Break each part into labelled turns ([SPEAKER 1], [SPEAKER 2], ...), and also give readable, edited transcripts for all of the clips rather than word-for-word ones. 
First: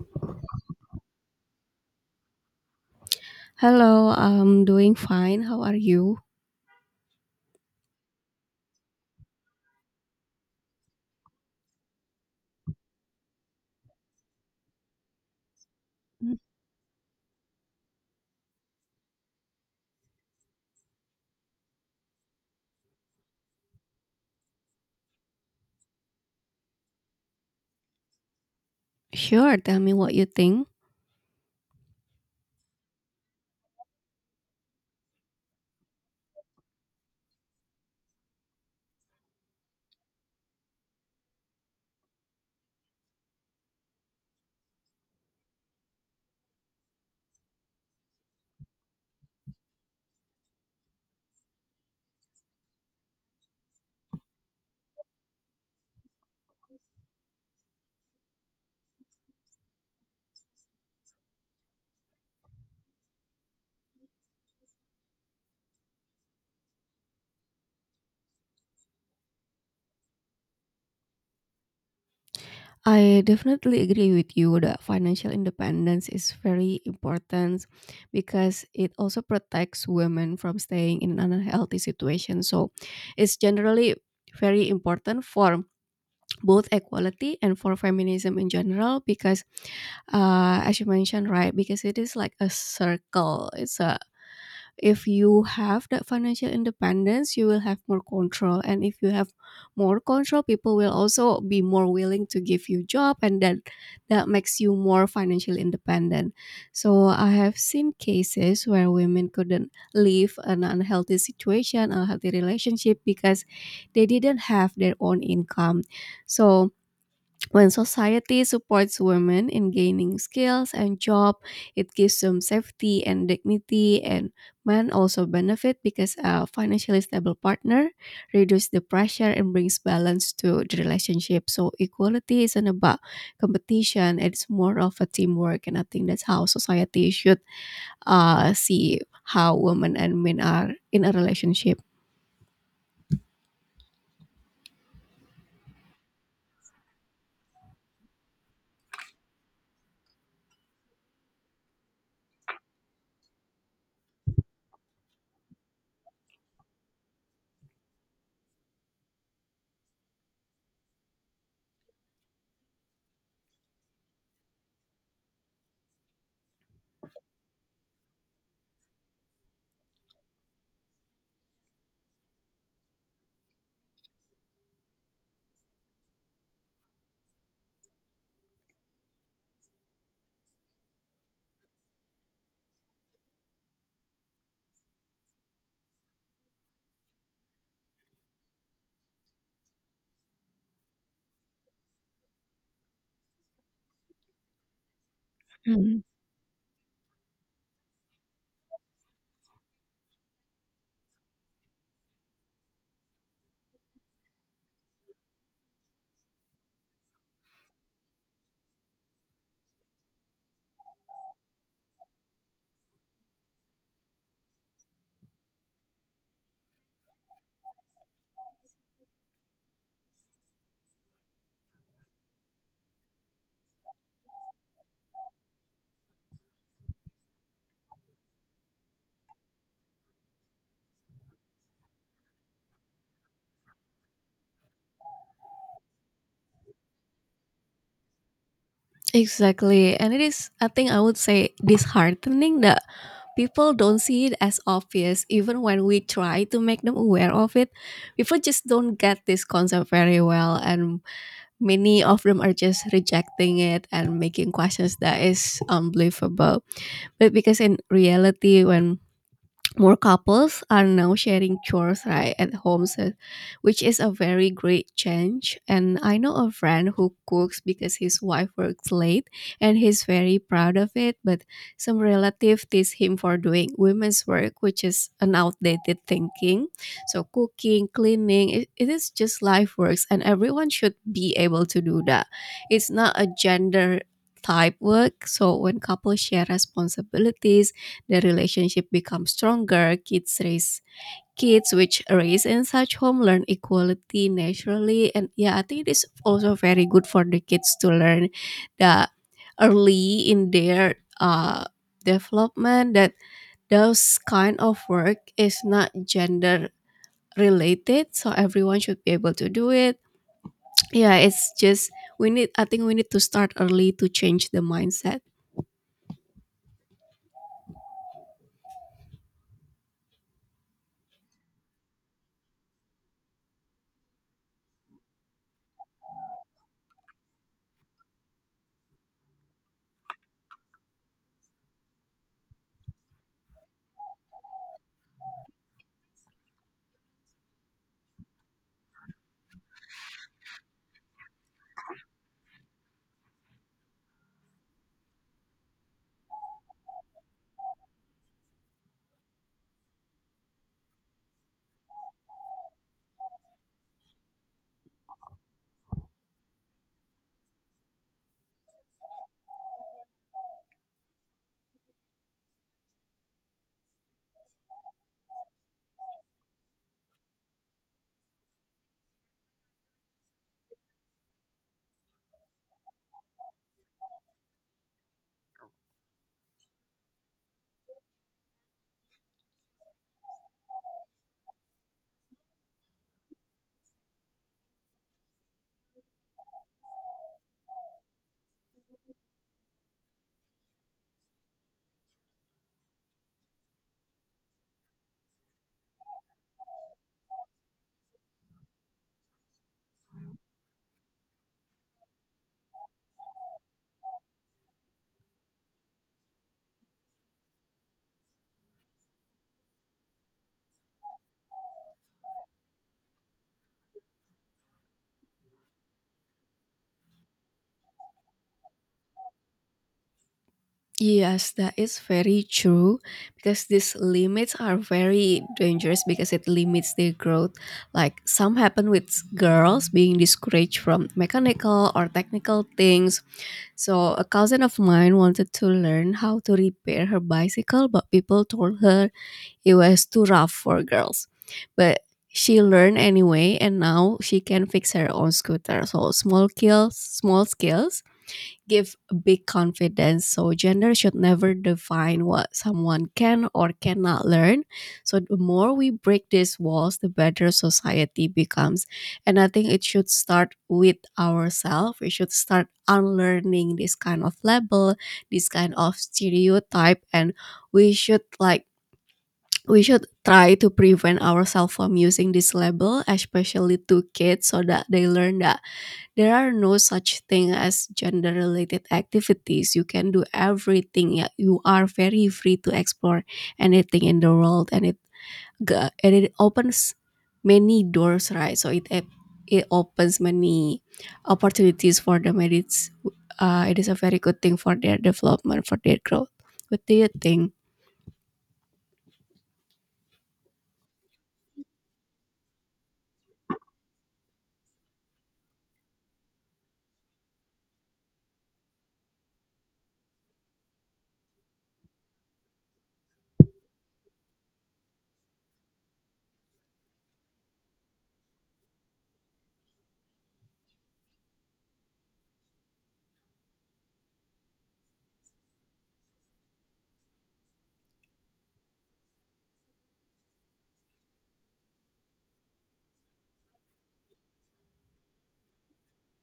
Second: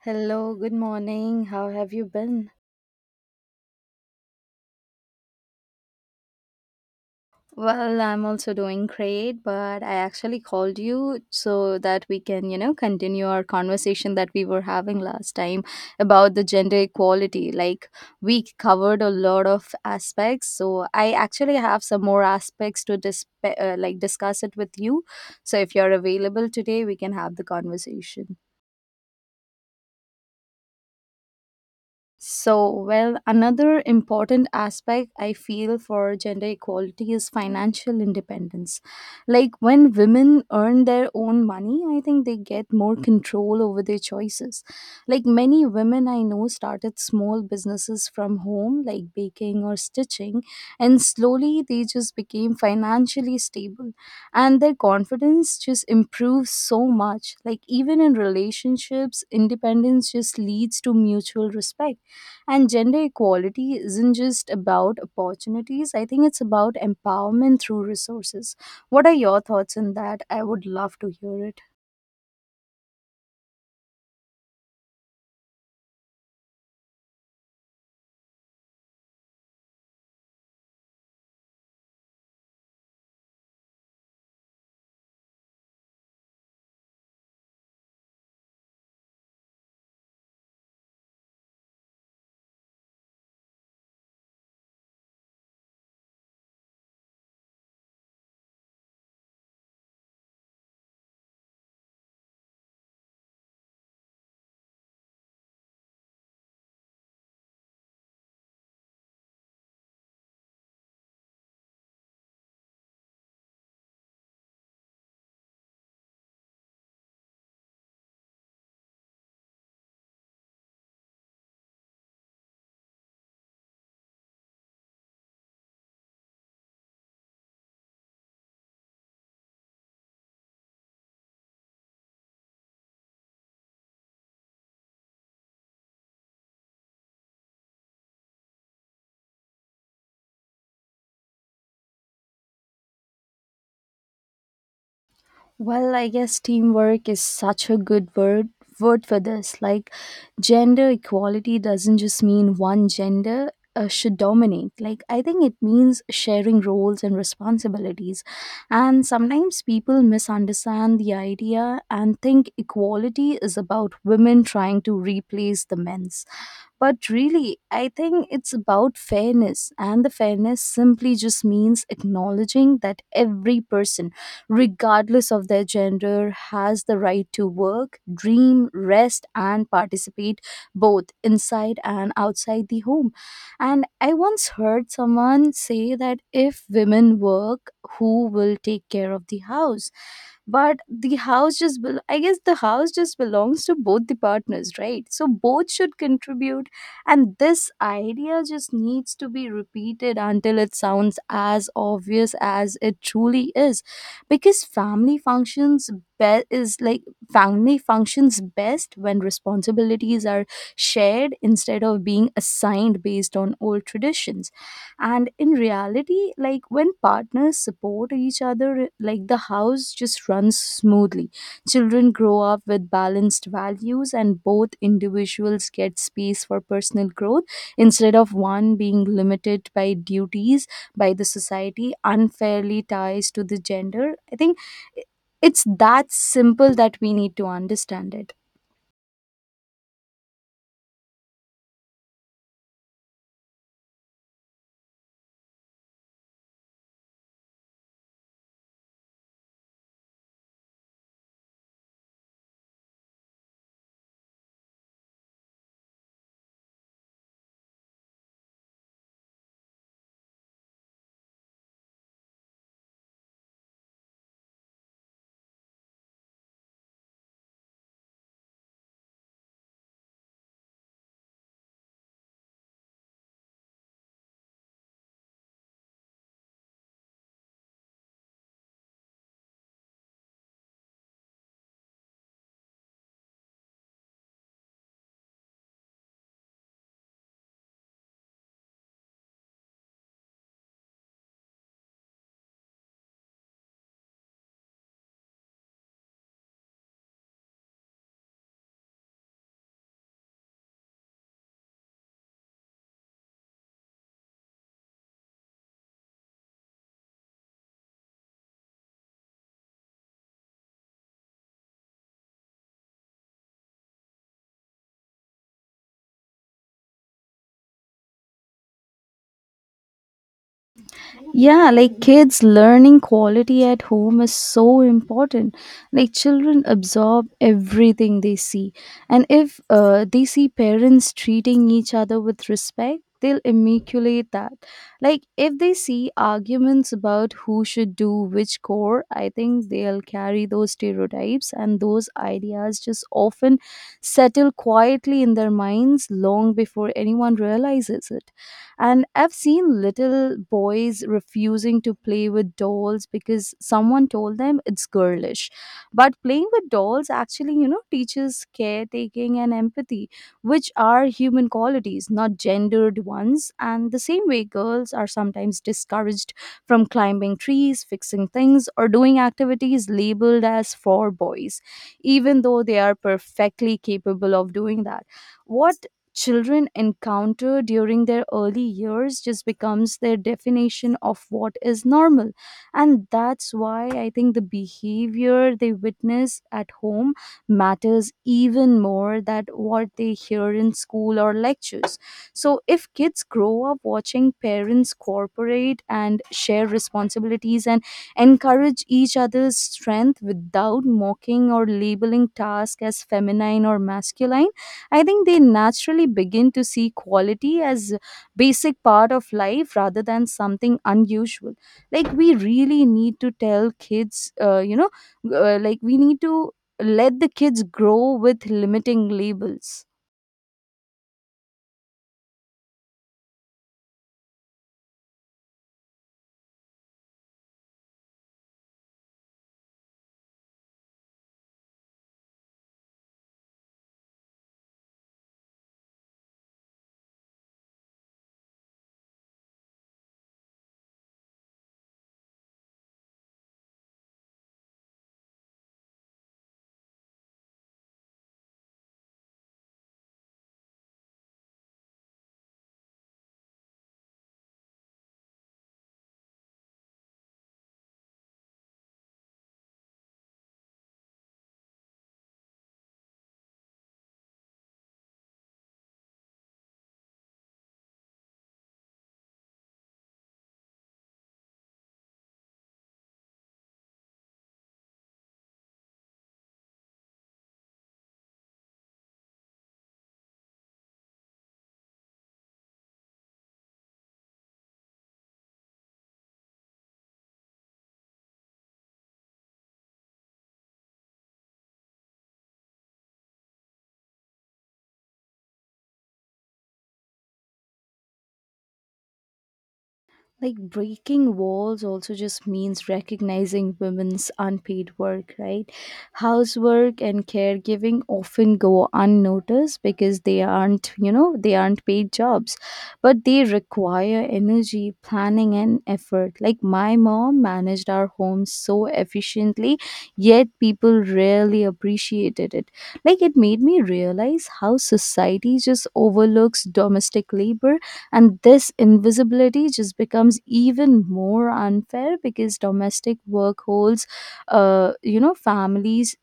[SPEAKER 1] Hello, good morning. How have you been?
[SPEAKER 2] Hello, I'm doing fine. How are you?
[SPEAKER 1] Well, I'm also doing great, but I actually called you so that we can, you know, continue our conversation that we were having last time about
[SPEAKER 2] Mm.
[SPEAKER 1] the gender equality. Like, we covered a lot of aspects, so I actually have some more aspects to discuss it with you. So if you're available today, we can have the conversation.
[SPEAKER 2] Sure, tell me what you think.
[SPEAKER 1] So, well, another important aspect I feel for gender equality is financial independence. Like when women earn their own money, I think they get more control over their choices. Like many women I know started small businesses from home, like baking or stitching, and slowly they just became financially stable. And their confidence just improves so much. Like even in relationships, independence just leads to mutual respect, and gender equality isn't just about opportunities. I think it's about empowerment through resources. What are your thoughts on that? I would love to hear it.
[SPEAKER 2] I definitely agree with you that financial independence is very important because it also protects women from staying in an unhealthy situation. So it's generally very important for both equality and for feminism in general because as you mentioned, right, because it is like a circle. It's a, if you have that financial independence you will have more control, and if you have more control people will also be more willing to give you job, and then that makes you more financially independent. So I have seen cases where women couldn't leave an unhealthy situation, unhealthy relationship, because they didn't have their own income. So when society supports women in gaining skills and job, it gives them safety and dignity, and men also benefit because a financially stable partner reduces the pressure and brings balance to the relationship. So equality isn't about competition; it's more of a teamwork, and I think that's how society should see how women and men are in a relationship.
[SPEAKER 1] Well, I guess teamwork is such a good word for this. Like gender equality doesn't just mean one gender should dominate. Like I think it means sharing roles and responsibilities. And sometimes people misunderstand the idea and think equality is about women trying to replace the men's. But really, I think it's about fairness, and the fairness simply just means acknowledging that every person, regardless of their gender, has the right to work, dream, rest, and participate both inside and outside the home. And I once heard someone say that if women work, who will take care of the house? But the house just, bel I guess the house just belongs to both the partners, right? So both should contribute. And this idea just needs to be repeated until it sounds as obvious as it truly is, because family functions be- is like family functions best when responsibilities are shared instead of being assigned based on old traditions. And in reality, like, when partners support each other, like, the house just runs smoothly, children grow up with balanced values, and both individuals get space for personal growth instead of one being limited by duties by the society unfairly ties to the gender. I think it's that simple, that we need to understand it.
[SPEAKER 2] Exactly. And it is, I think I would say, disheartening that people don't see it as obvious, even when we try to make them aware of it. People just don't get this concept very well. And many of them are just rejecting it and making questions that is unbelievable. But because in reality, when more couples are now sharing chores right at home, so, which is a very great change. And I know a friend who cooks because his wife works late, and he's very proud of it, but some relative tease him for doing women's work, which is an outdated thinking. So cooking, cleaning, it is just life works, and everyone should be able to do that. It's not a gender type work. So when couples share responsibilities, the relationship becomes stronger. Kids which raise in such home learn equality naturally, and yeah, I think it is also very good for the kids to learn that early in their uh development, that those kind of work is not gender related, so everyone should be able to do it. Yeah, it's just, we need I think we need to start early to change the mindset.
[SPEAKER 1] Yeah, like kids learning quality at home is so important. Like children absorb everything they see. And if they see parents treating each other with respect, they'll emulate that. Like if they see arguments about who should do which core, I think they'll carry those stereotypes, and those ideas just often settle quietly in their minds long before anyone realizes it. And I've seen little boys refusing to play with dolls because someone told them it's girlish. But playing with dolls actually, you know, teaches caretaking and empathy, which are human qualities, not gendered ones. And the same way, girls are sometimes discouraged from climbing trees, fixing things, or doing activities labeled as for boys, even though they are perfectly capable of doing that. What children encounter during their early years just becomes their definition of what is normal, and that's why I think the behavior they witness at home matters even more than what they hear in school or lectures. So if kids grow up watching parents cooperate and share responsibilities, and encourage each other's strength without mocking or labeling tasks as feminine or masculine, I think they naturally begin to see quality as basic part of life rather than something unusual. Like we really need to tell kids, we need to let the kids grow with limiting labels.
[SPEAKER 2] Yes, that is very true, because these limits are very dangerous because it limits their growth. Like some happen with girls being discouraged from mechanical or technical things. So a cousin of mine wanted to learn how to repair her bicycle, but people told her it was too rough for girls. But she learned anyway and now she can fix her own scooter. So small skills give big confidence. So gender should never define what someone can or cannot learn. So the more we break these walls, the better society becomes. And I think it should start with ourselves. We should start unlearning this kind of label, this kind of stereotype, and we should like we should try to prevent ourselves from using this label, especially to kids, so that they learn that there are no such thing as gender related activities. You can do everything. Yeah, you are very free to explore anything in the world, and it opens many doors, right? So it opens many opportunities for them, and it's it is a very good thing for their development, for their growth. What do you think?
[SPEAKER 1] Like breaking walls also just means recognizing women's unpaid work, right? Housework and caregiving often go unnoticed because they aren't, you know, they aren't paid jobs, but they require energy, planning and effort. Like my mom managed our home so efficiently, yet people rarely appreciated it. Like it made me realize how society just overlooks domestic labor, and this invisibility just becomes even more unfair because domestic work holds you know, families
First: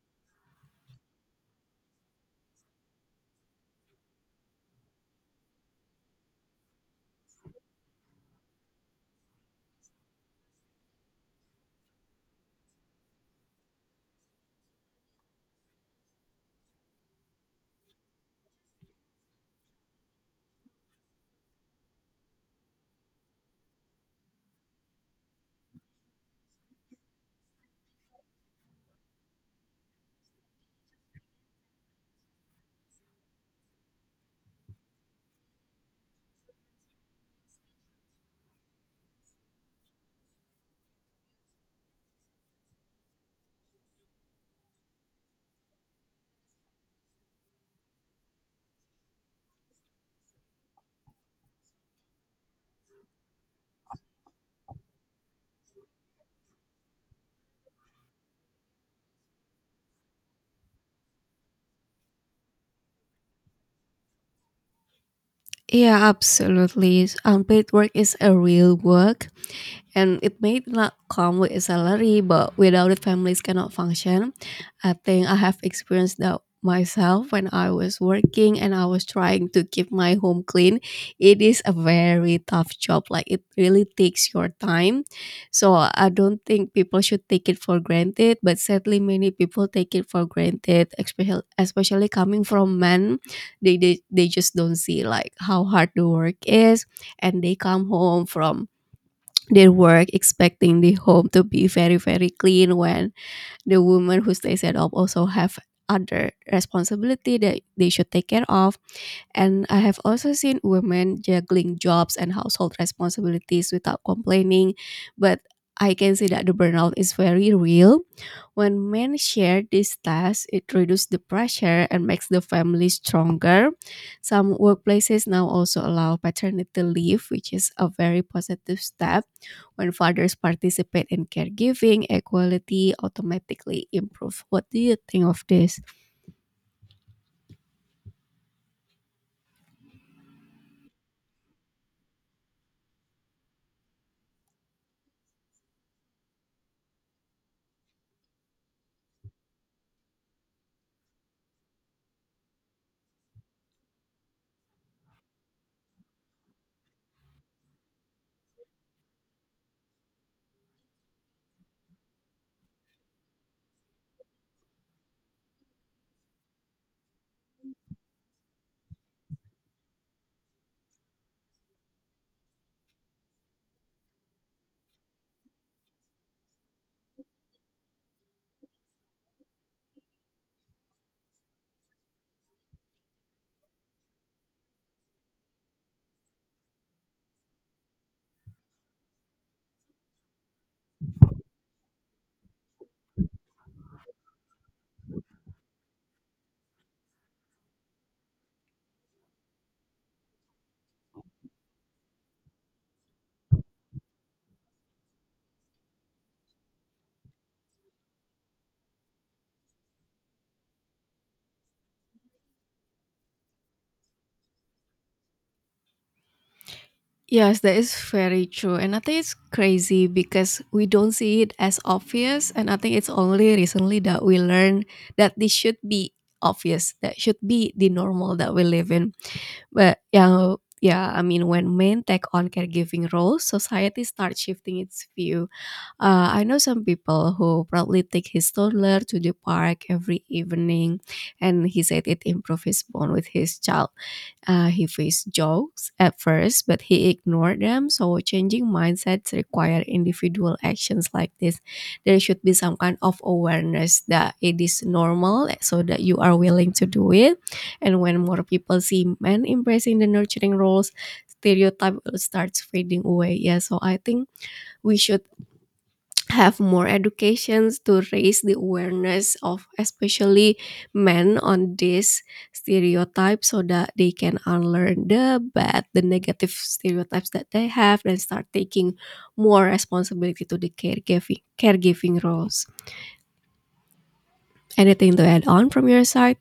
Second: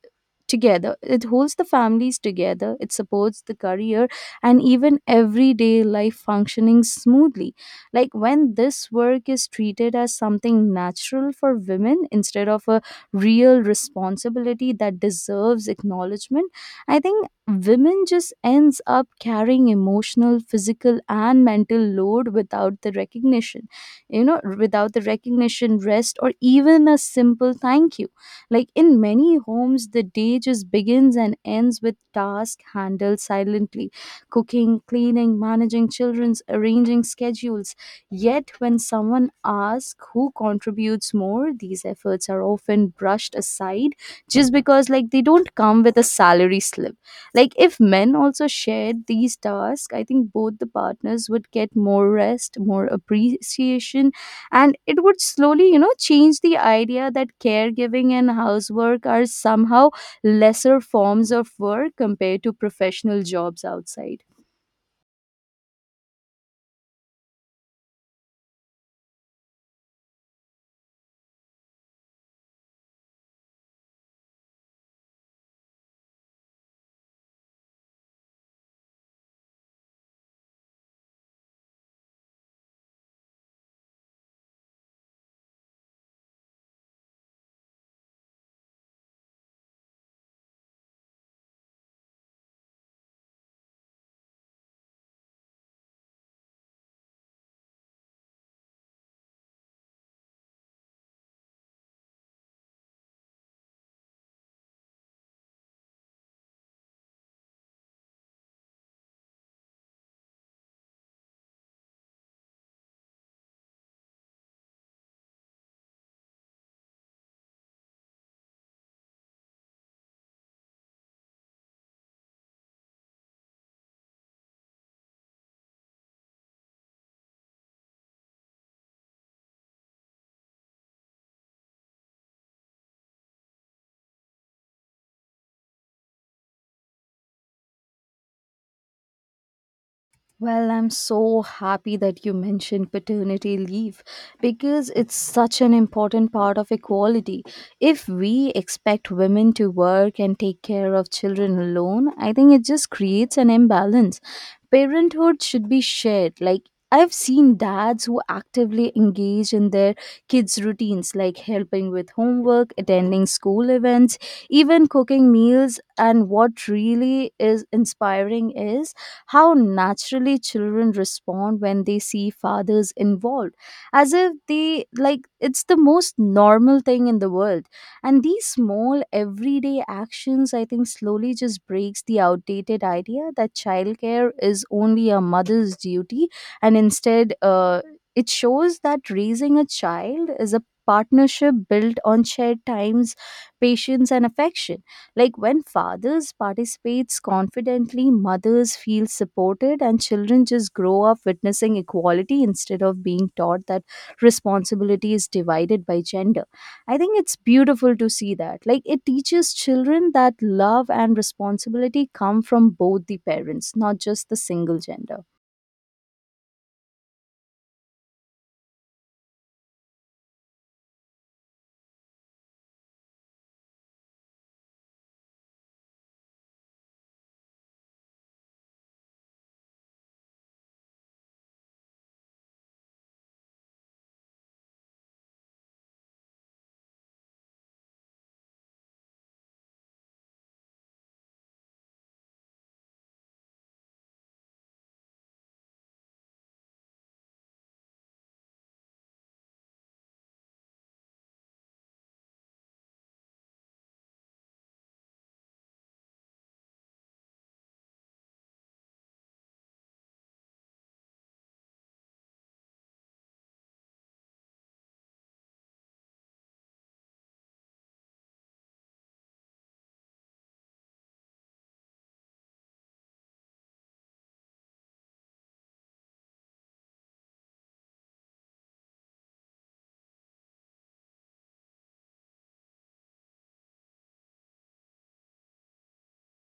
[SPEAKER 1] together. It holds the families together, it supports the career and even everyday life functioning smoothly. Like when this work is treated as something natural for women instead of a real responsibility that deserves acknowledgement, I think women just ends up carrying emotional, physical and mental load without the recognition. You know, without the recognition, rest or even a simple thank you, like in many homes, the day just begins and ends with tasks handled silently: cooking, cleaning, managing children's, arranging schedules. Yet, when someone asks who contributes more, these efforts are often brushed aside just because, like, they don't come with a salary slip. Like, if men also shared these tasks, I think both the partners would get more rest, more appreciation, and it would slowly, you know, change the idea that caregiving and housework are somehow lesser forms of work compared to professional jobs outside.
[SPEAKER 2] Yeah, absolutely. Paid work is a real work, and it may not come with a salary, but without it families cannot function. I think I have experienced that myself when I was working and I was trying to keep my home clean. It is a very tough job, like it really takes your time. So I don't think people should take it for granted, but sadly many people take it for granted, especially coming from men. They just don't see like how hard the work is, and they come home from their work expecting the home to be very very clean when the woman who stays at home also have other responsibility that they should take care of. And I have also seen women juggling jobs and household responsibilities without complaining, but I can see that the burnout is very real. When men share these tasks, it reduces the pressure and makes the family stronger. Some workplaces now also allow paternity leave, which is a very positive step. When fathers participate in caregiving, equality automatically improves. What do you think of this?
[SPEAKER 1] Well, I'm so happy that you mentioned paternity leave because it's such an important part of equality. If we expect women to work and take care of children alone, I think it just creates an imbalance. Parenthood should be shared. Like I've seen dads who actively engage in their kids' routines, like helping with homework, attending school events, even cooking meals. And what really is inspiring is how naturally children respond when they see fathers involved, as if they like it's the most normal thing in the world. And these small everyday actions, I think, slowly just breaks the outdated idea that childcare is only a mother's duty, and instead it shows that raising a child is a partnership built on shared times, patience and affection. Like when fathers participates confidently, mothers feel supported, and children just grow up witnessing equality instead of being taught that responsibility is divided by gender. I think it's beautiful to see that. Like it teaches children that love and responsibility come from both the parents, not just the single gender.
[SPEAKER 2] Yes, that is very true. And I think it's crazy because we don't see it as obvious. And I think it's only recently that we learn that this should be obvious, that should be the normal that we live in. But yeah, yeah, I mean, when men take on caregiving roles, society starts shifting its view. I know some people who proudly take his toddler to the park every evening, and he said it improves his bond with his child. He faced jokes at first, but he ignored them. So, changing mindsets require individual actions like this. There should be some kind of awareness that it is normal, so that you are willing to do it. And when more people see men embracing the nurturing roles, stereotype will starts fading away. Yeah, so I think we should have more educations to raise the awareness of especially men on this stereotype, so that they can unlearn the negative stereotypes that they have and start taking more responsibility to the caregiving roles. Anything to add on from your side?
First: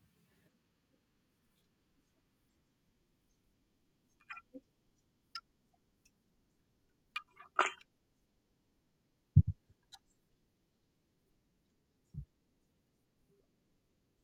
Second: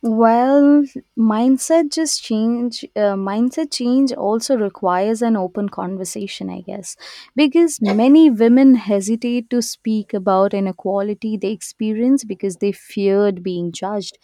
[SPEAKER 1] Well, mindset just change. Mindset change also requires an open conversation, I guess, because many women hesitate to speak about inequality they experience because they feared being judged.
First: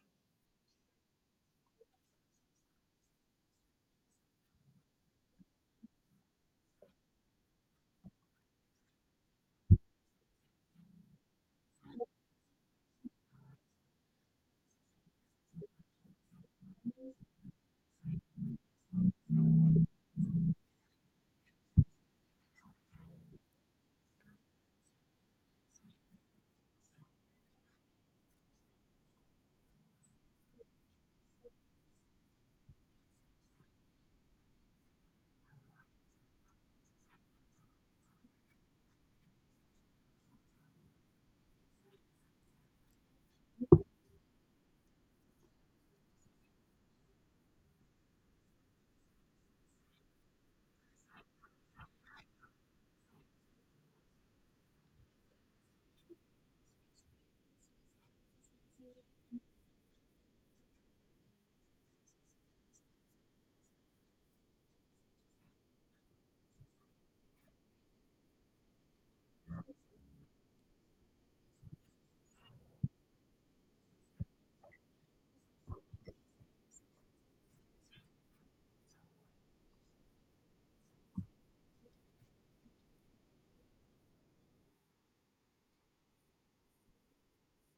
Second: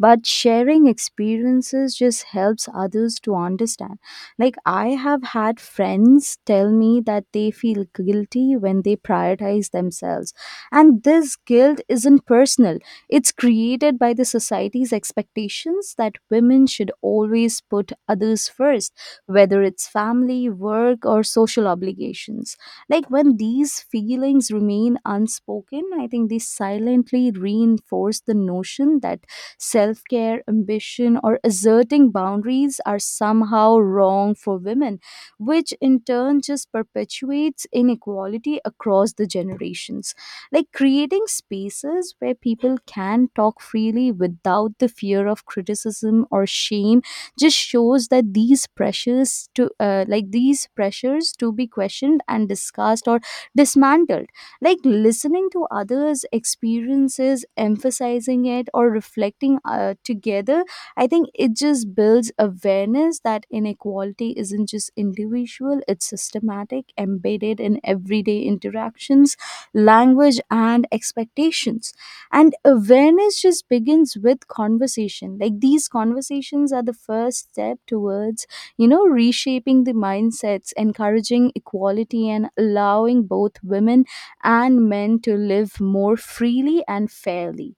[SPEAKER 1] But sharing experiences just helps others to understand. Like, I have had friends tell me that they feel guilty when they prioritize themselves, and this guilt isn't personal, it's created by the society's expectations that women should always put others first, whether it's family, work, or social obligations. Like when these feelings remain unspoken, I think they silently reinforce the notion that self care, ambition, or asserting boundaries are somehow wrong for women, which in turn just perpetuates inequality across the generations. Like creating spaces where people can talk freely without the fear of criticism or shame just shows that these pressures to these pressures to be questioned and discussed or dismantled. Like listening to others experiences, emphasizing it or reflecting together, I think it just builds awareness that inequality isn't just individual, it's systematic, embedded in everyday interactions, language and expectations. And awareness just begins with conversation. Like these conversations are the first step towards, you know, reshaping the mindsets, encouraging equality, and allowing both women and men to live more freely and fairly.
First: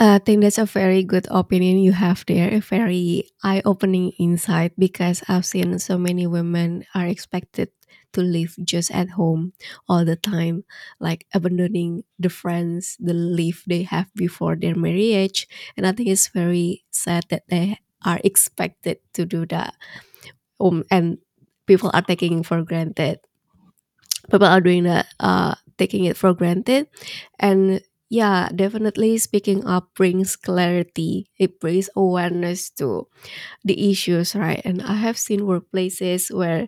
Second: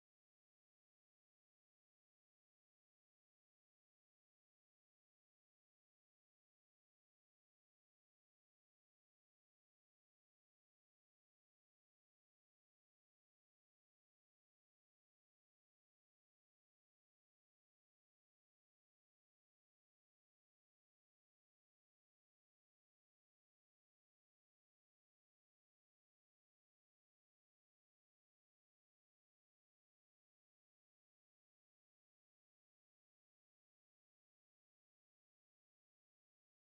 [SPEAKER 2] I think that's a very good opinion you have there, a very eye-opening insight, because I've seen so many women are expected to live just at home all the time, like abandoning the friends, the life they have before their marriage. And I think it's very sad that they are expected to do that. And people are taking for granted people are doing that, taking it for granted. And yeah, definitely speaking up brings clarity, it brings awareness to the issues, right? And I have seen workplaces where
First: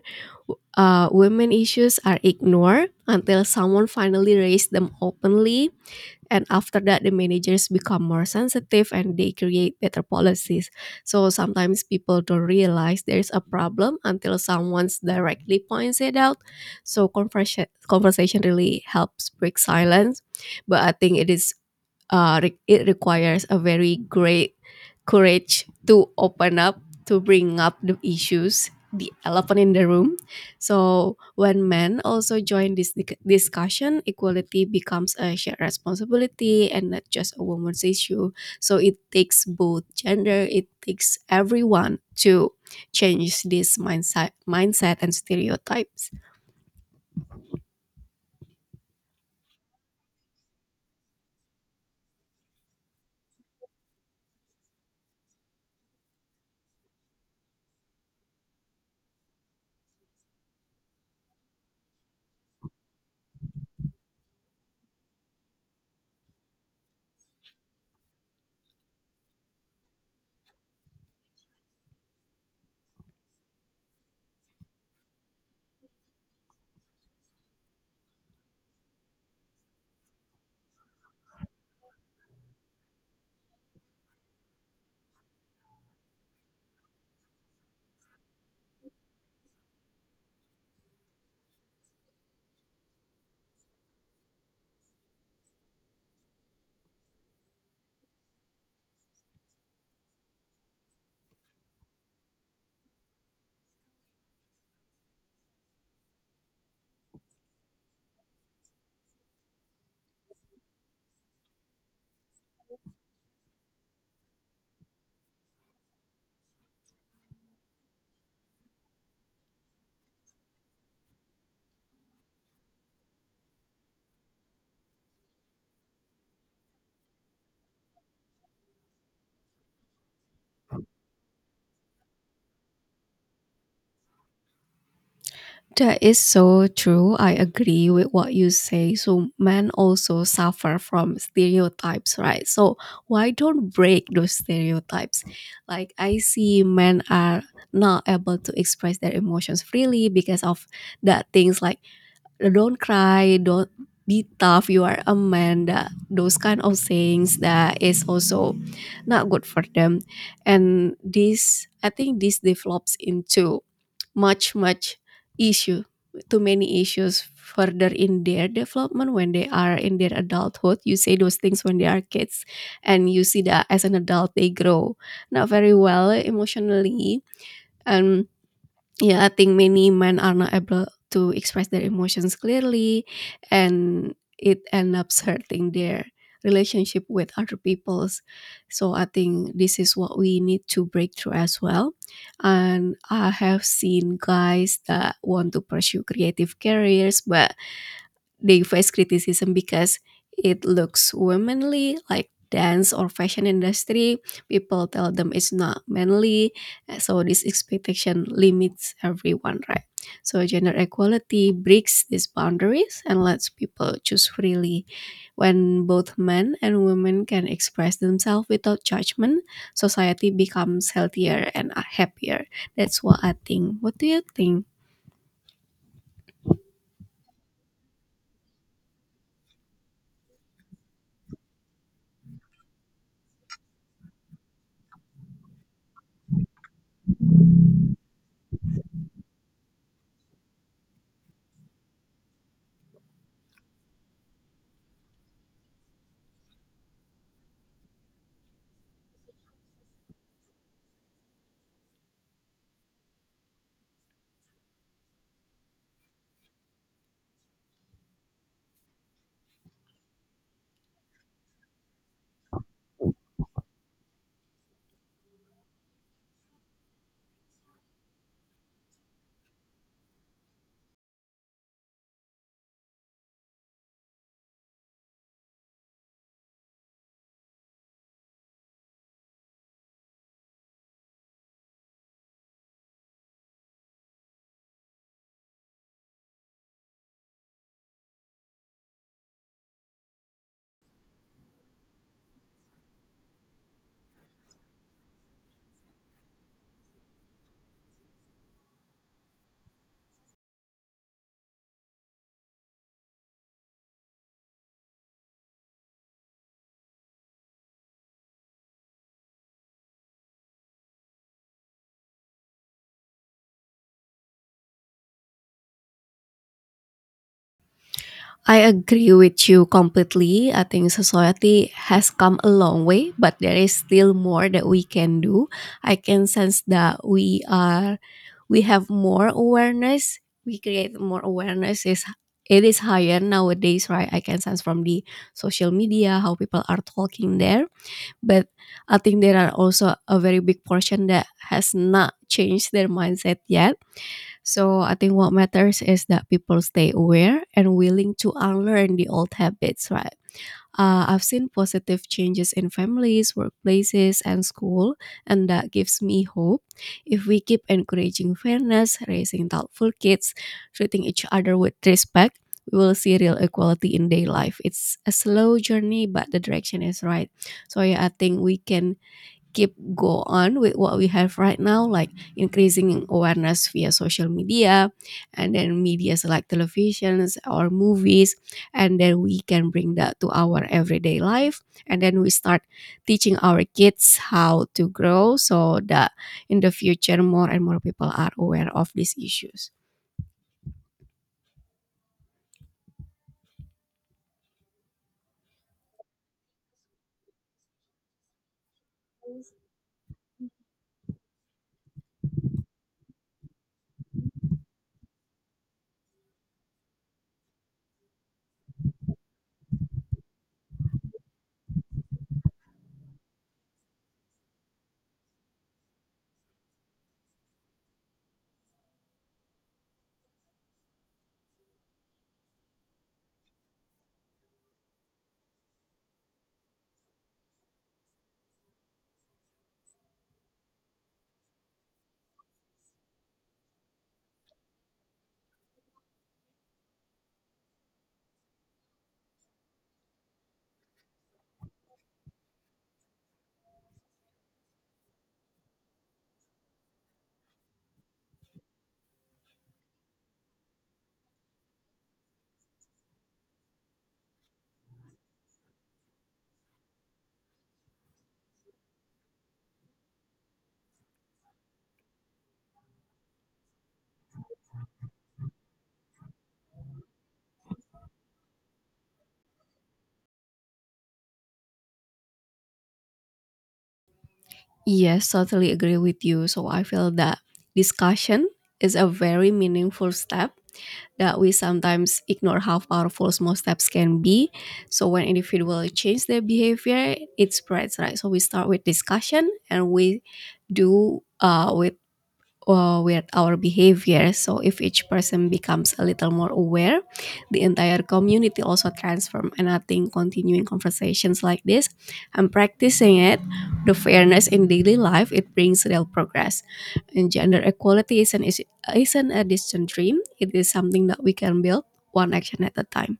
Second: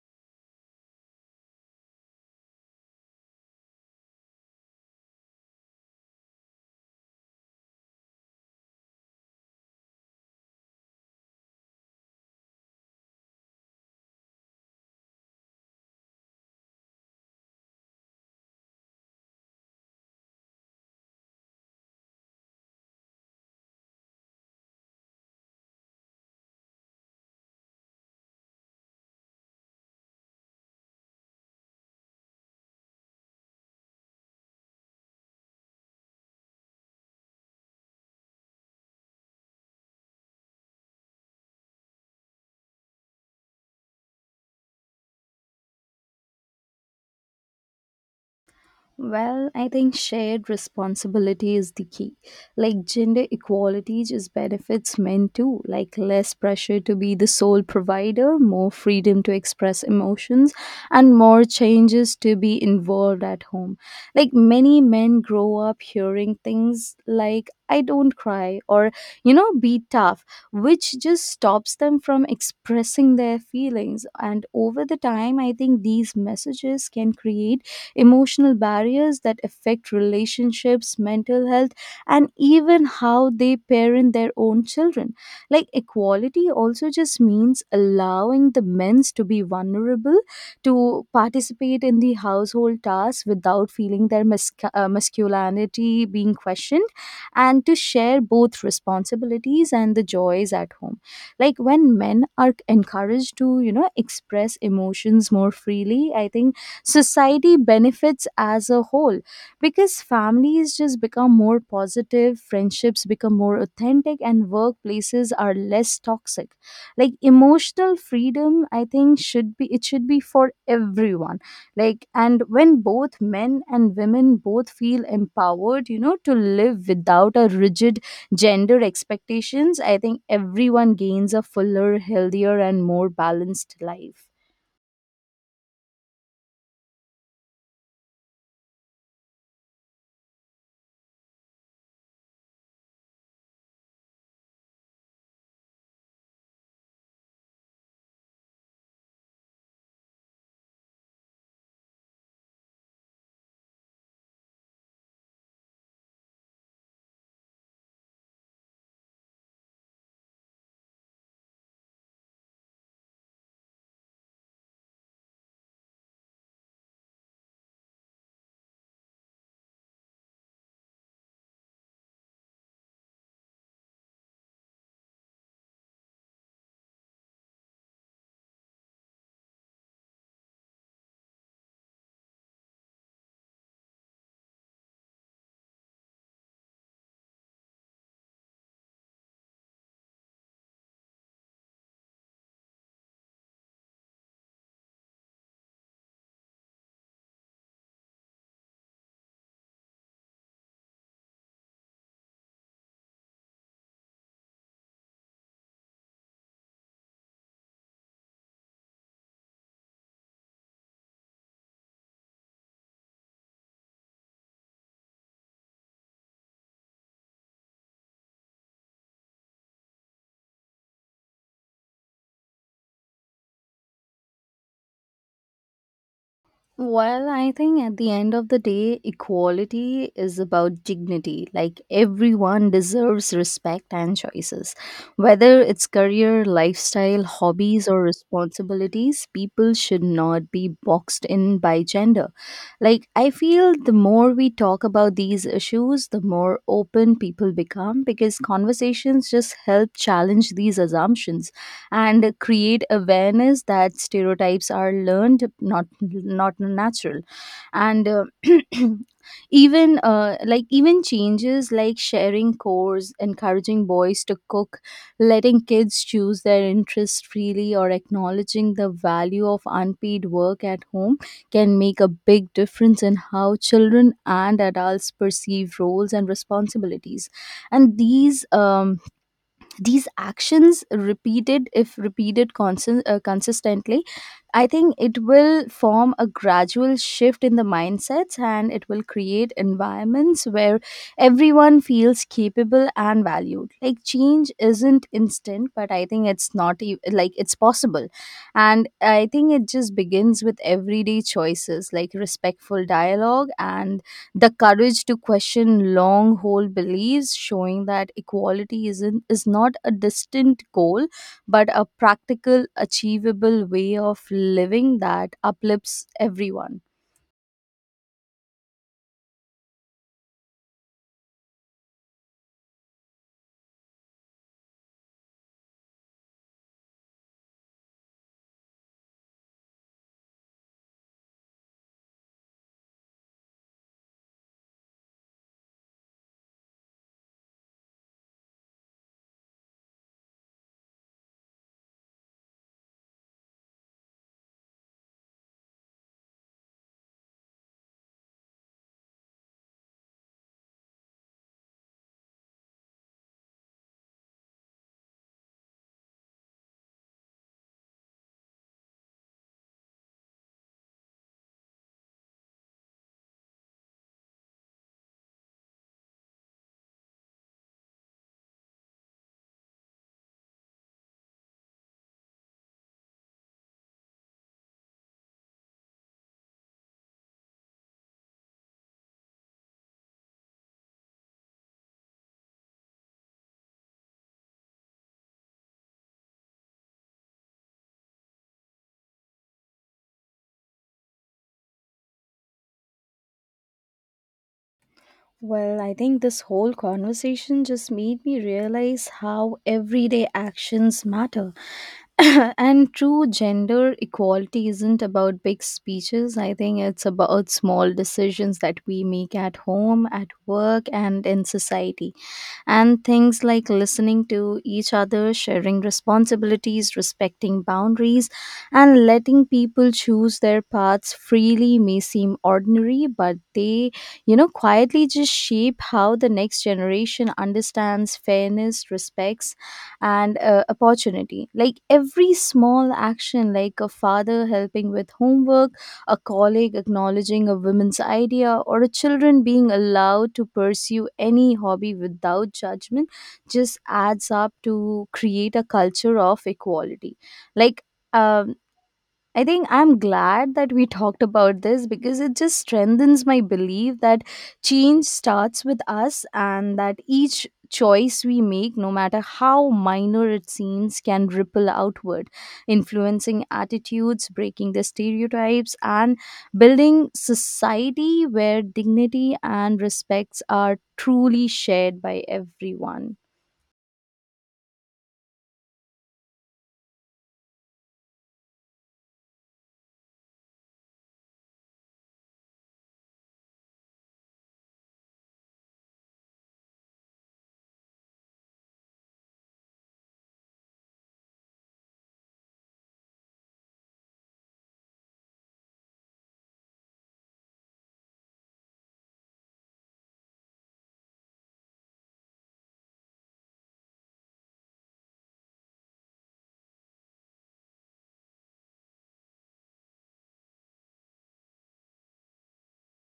[SPEAKER 2] women issues are ignored until someone finally raised them openly, and after that the managers become more sensitive and they create better policies. So sometimes people don't realize there's a problem until someone's directly points it out. So conversation really helps break silence. But I think it is, it requires a very great courage to open up, to bring up the issues, the elephant in the room. So when men also join this discussion, equality becomes a shared responsibility and not just a woman's issue. So it takes both gender, it takes everyone to change this mindset and stereotypes.
[SPEAKER 1] Well, I think shared responsibility is the key. Like gender equality just benefits men too, like less pressure to be the sole provider, more freedom to express emotions, and more changes to be involved at home. Like many men grow up hearing things like, "I don't cry," or, you know, "be tough," which just stops them from expressing their feelings. And over the time, I think these messages can create emotional barriers that affect relationships, mental health, and even how they parent their own children. Like equality also just means allowing the men to be vulnerable, to participate in the household tasks without feeling their masculinity being questioned, and to share both responsibilities and the joys at home. Like when men are encouraged to, you know, express emotions more freely, I think society benefits as a whole because families just become more positive, friendships become more authentic, and workplaces are less toxic. Like emotional freedom, I think should be for everyone. Like and when both men and women both feel empowered, you know, to live without a rigid gender expectations, I think everyone gains a fuller, healthier, and more balanced life.
[SPEAKER 2] That is so true. I agree with what you say. So men also suffer from stereotypes, right? So why don't break those stereotypes? Like I see men are not able to express their emotions freely because of that things like, don't cry, don't be tough, you are a man, that those kind of sayings, that is also not good for them. And this I think this develops into much issue, too many issues further in their development. When they are in their adulthood, you say those things when they are kids, and you see that as an adult they grow not very well emotionally. And yeah, I think many men are not able to express their emotions clearly, and it ends up hurting their relationship with other people's. So I think this is what we need to break through as well. And I have seen guys that want to pursue creative careers, but they face criticism because it looks womanly, like dance or fashion industry. People tell them it's not manly. So this expectation limits everyone, right? So gender equality breaks these boundaries and lets people choose freely. When both men and women can express themselves without judgment, society becomes healthier and happier. That's what I think. What do you think?
[SPEAKER 1] Well, I think at the end of the day, equality is about dignity. Like everyone deserves respect and choices. Whether it's career, lifestyle, hobbies, or responsibilities, people should not be boxed in by gender. Like, I feel the more we talk about these issues, the more open people become because conversations just help challenge these assumptions and create awareness that stereotypes are learned, not natural. And Even changes like sharing chores, encouraging boys to cook, letting kids choose their interest freely, or acknowledging the value of unpaid work at home can make a big difference in how children and adults perceive roles and responsibilities. And these actions repeated if repeated constant, consistently, I think it will form a gradual shift in the mindsets, and it will create environments where everyone feels capable and valued. Like, change isn't instant, but I think it's not e- like it's possible, and I think it just begins with everyday choices like respectful dialogue and the courage to question long hold beliefs, showing that equality isn't is not a distant goal but a practical, achievable way of living that uplifts everyone.
[SPEAKER 2] I agree with you completely. I think society has come a long way, but there is still more that we can do. I can sense that we have more awareness. We create more awareness is It is higher nowadays, right? I can sense from the social media how people are talking there. But I think there are also a very big portion that has not changed their mindset yet. So I think what matters is that people stay aware and willing to unlearn the old habits, right? I've seen positive changes in families, workplaces, and school, and that gives me hope. If we keep encouraging fairness, raising thoughtful kids, treating each other with respect, we will see real equality in day life. It's a slow journey, but the direction is right. So yeah, I think we can keep go on with what we have right now, like increasing awareness via social media, and then medias like televisions or movies, and then we can bring that to our everyday life, and then we start teaching our kids how to grow, so that in the future more and more people are aware of these issues.
[SPEAKER 1] Well, I think this whole conversation just made me realize how everyday actions matter. And true gender equality isn't about big speeches. I think it's about small decisions that we make at home, at work, and in society. And things like listening to each other, sharing responsibilities, respecting boundaries, and letting people choose their paths freely may seem ordinary, but they quietly just shape how the next generation understands fairness, respects, and opportunity. Like every small action, like a father helping with homework, a colleague acknowledging a woman's idea, or a children being allowed to pursue any hobby without judgment, just adds up to create a culture of equality. Like um, I think I'm glad that we talked about this, because it just strengthens my belief that change starts with us, and that each choice we make, no matter how minor it seems, can ripple outward, influencing attitudes, breaking the stereotypes, and building society where dignity and respects are truly shared by everyone.
[SPEAKER 2] Yes, totally agree with you. So I feel that discussion is a very meaningful step, that we sometimes ignore how powerful small steps can be. So when individuals change their behavior, it spreads, right? So we start with discussion and we do, with our behavior. So if each person becomes a little more aware, the entire community also transform. And I think continuing conversations like this and practicing it, the fairness in daily life, it brings real progress. And gender equality isn't a distant dream. It is something that we can build one action at a time.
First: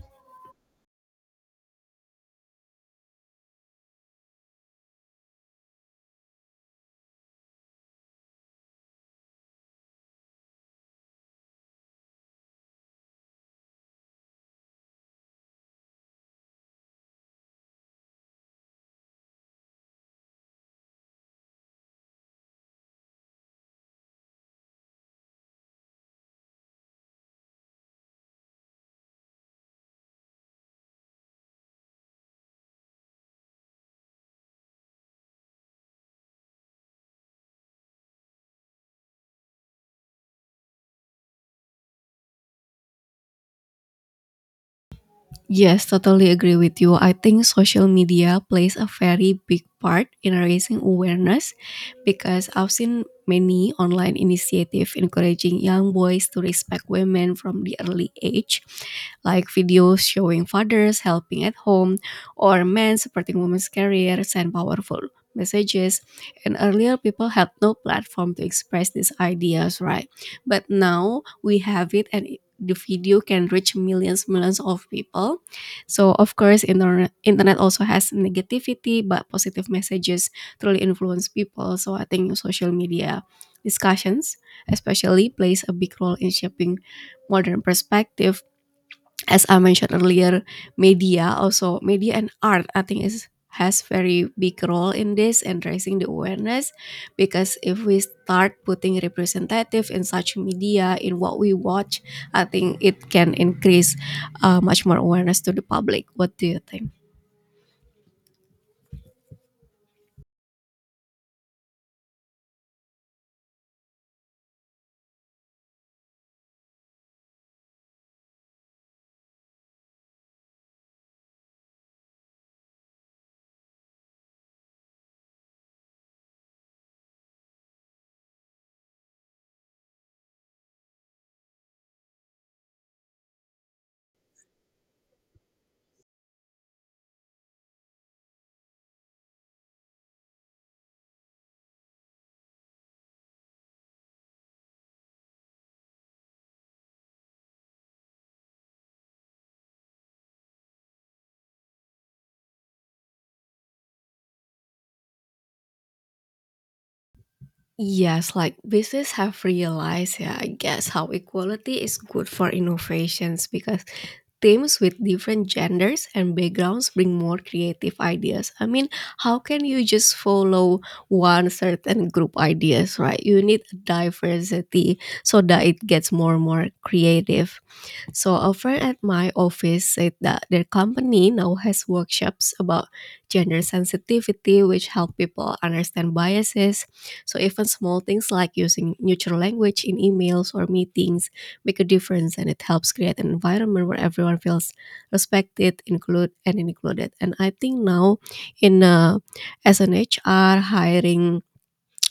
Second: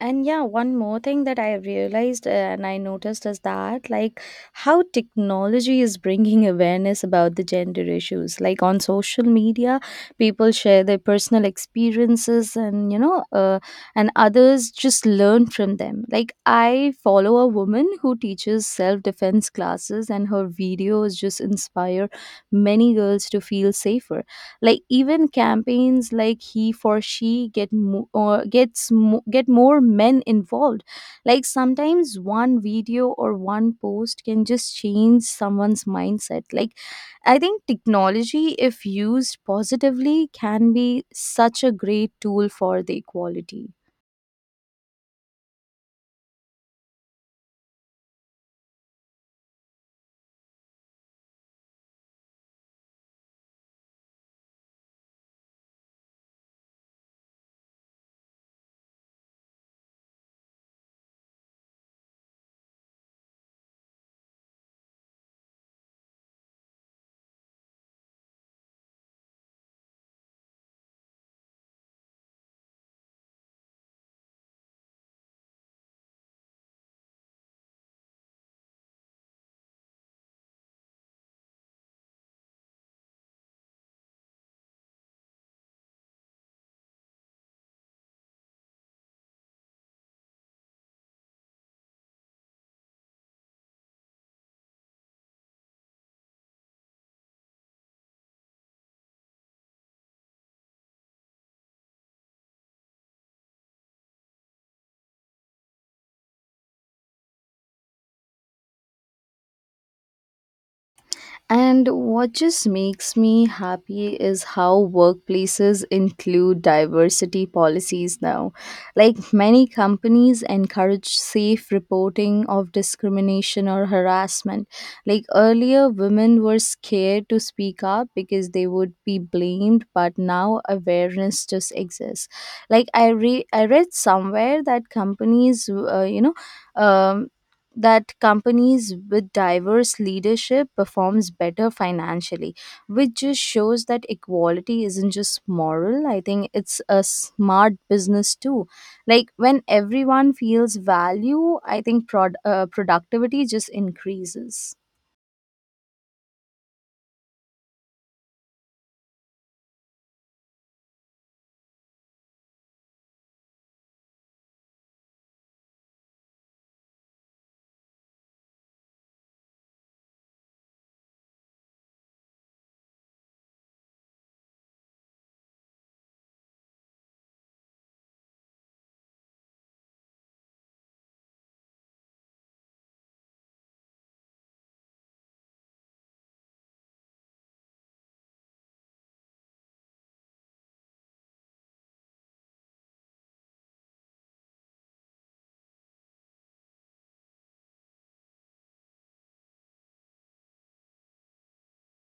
[SPEAKER 1] And yeah, one more thing that I realized and I noticed is that, like, how technology is bringing awareness about the gender issues. Like, on social media, people share their personal experiences and, and others just learn from them. Like, I follow a woman who teaches self defense classes, and her videos just inspire many girls to feel safer. Like, even campaigns like he for she get mo- or gets mo- get more men involved. Like, sometimes one video or one post can just change someone's mindset. Like, I think technology, if used positively, can be such a great tool for the equality.
[SPEAKER 2] Yes, totally agree with you. I think social media plays a very big part in raising awareness, because I've seen many online initiatives encouraging young boys to respect women from the early age, like videos showing fathers helping at home or men supporting women's careers and powerful messages. And earlier, people had no platform to express these ideas, right? But now we have it, and the video can reach millions of people. So of course, internet also has negativity, but positive messages truly influence people. So I think social media discussions especially plays a big role in shaping modern perspective. As I mentioned earlier, media, also media and art, I think is has very big role in this and raising the awareness, because if we start putting representative in such media, in what we watch, I think it can increase much more awareness to the public. What do you think?
[SPEAKER 1] And what just makes me happy is how workplaces include diversity policies now. Like, many companies encourage safe reporting of discrimination or harassment. Like, earlier, women were scared to speak up because they would be blamed, but now awareness just exists. Like, I read somewhere that um, companies with diverse leadership performs better financially, which just shows that equality isn't just moral. I think it's a smart business too. Like, when everyone feels value, I think productivity just increases.
[SPEAKER 2] Yes, like business have realized, yeah, I guess how equality is good for innovations, because teams with different genders and backgrounds bring more creative ideas. I mean, how can you just follow one certain group ideas, right? You need diversity so that it gets more and more creative. So a friend at my office said that their company now has workshops about gender sensitivity, which help people understand biases. So even small things like using neutral language in emails or meetings make a difference, and it helps create an environment where everyone feels respected, included. And I think now in as an HR hiring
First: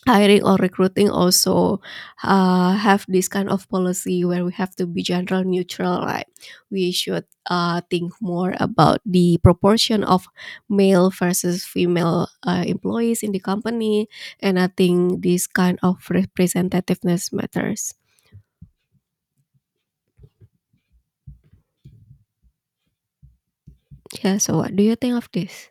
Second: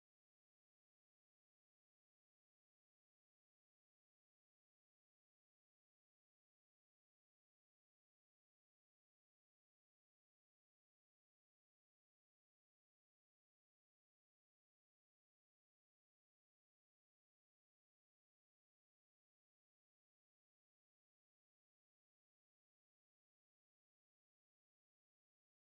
[SPEAKER 2] hiring or recruiting also have this kind of policy where we have to be gender neutral, right? We should think more about the proportion of male versus female employees in the company, and I think this kind of representativeness matters. Yeah, so what do you think of this?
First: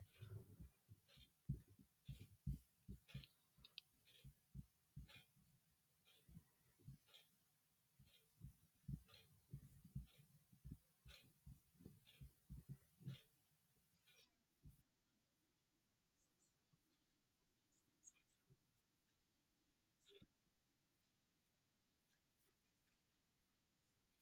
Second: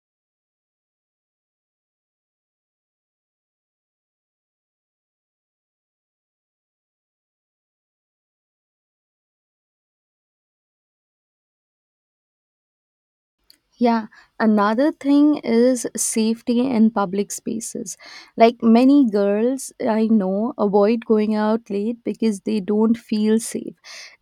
[SPEAKER 1] Yeah, another thing is safety in public spaces. Like, many girls I know avoid going out late because they don't feel safe.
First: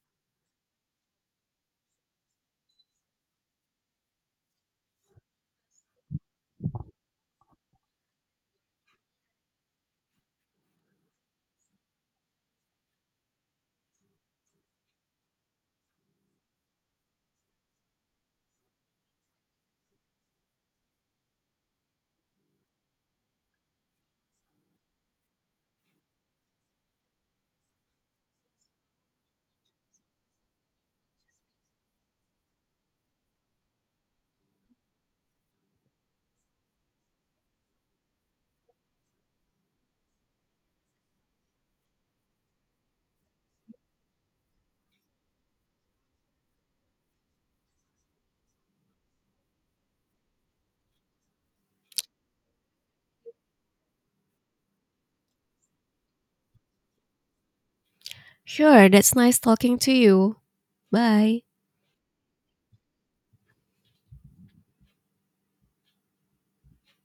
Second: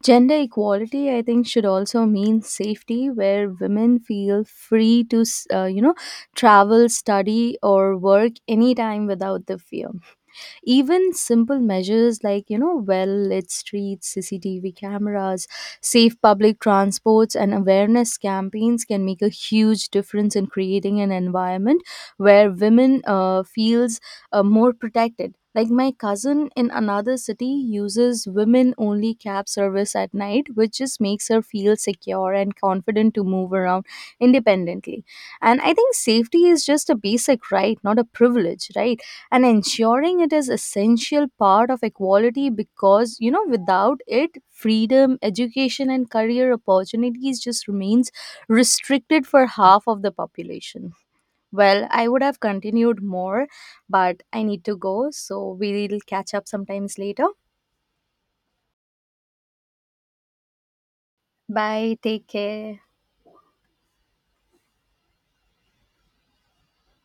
[SPEAKER 1] Gender equality, I think, should also mean safety where women feel free to, travel, study, or work anytime without the fear. Even simple measures like, you know, well lit streets, CCTV cameras, safe public transports, and awareness campaigns can make a huge difference in creating an environment where women feels more protected. Like, my cousin in another city uses women only cab service at night, which just makes her feel secure and confident to move around independently. And I think safety is just a basic right, not a privilege, right? And ensuring it is essential part of equality, because you know, without it, freedom, education, and career opportunities just remains restricted for half of the population. Well, I would have continued more, but I need to go, so we'll catch up sometimes later.
[SPEAKER 2] Sure, that's nice talking to you. Bye.
[SPEAKER 1] Bye, take care.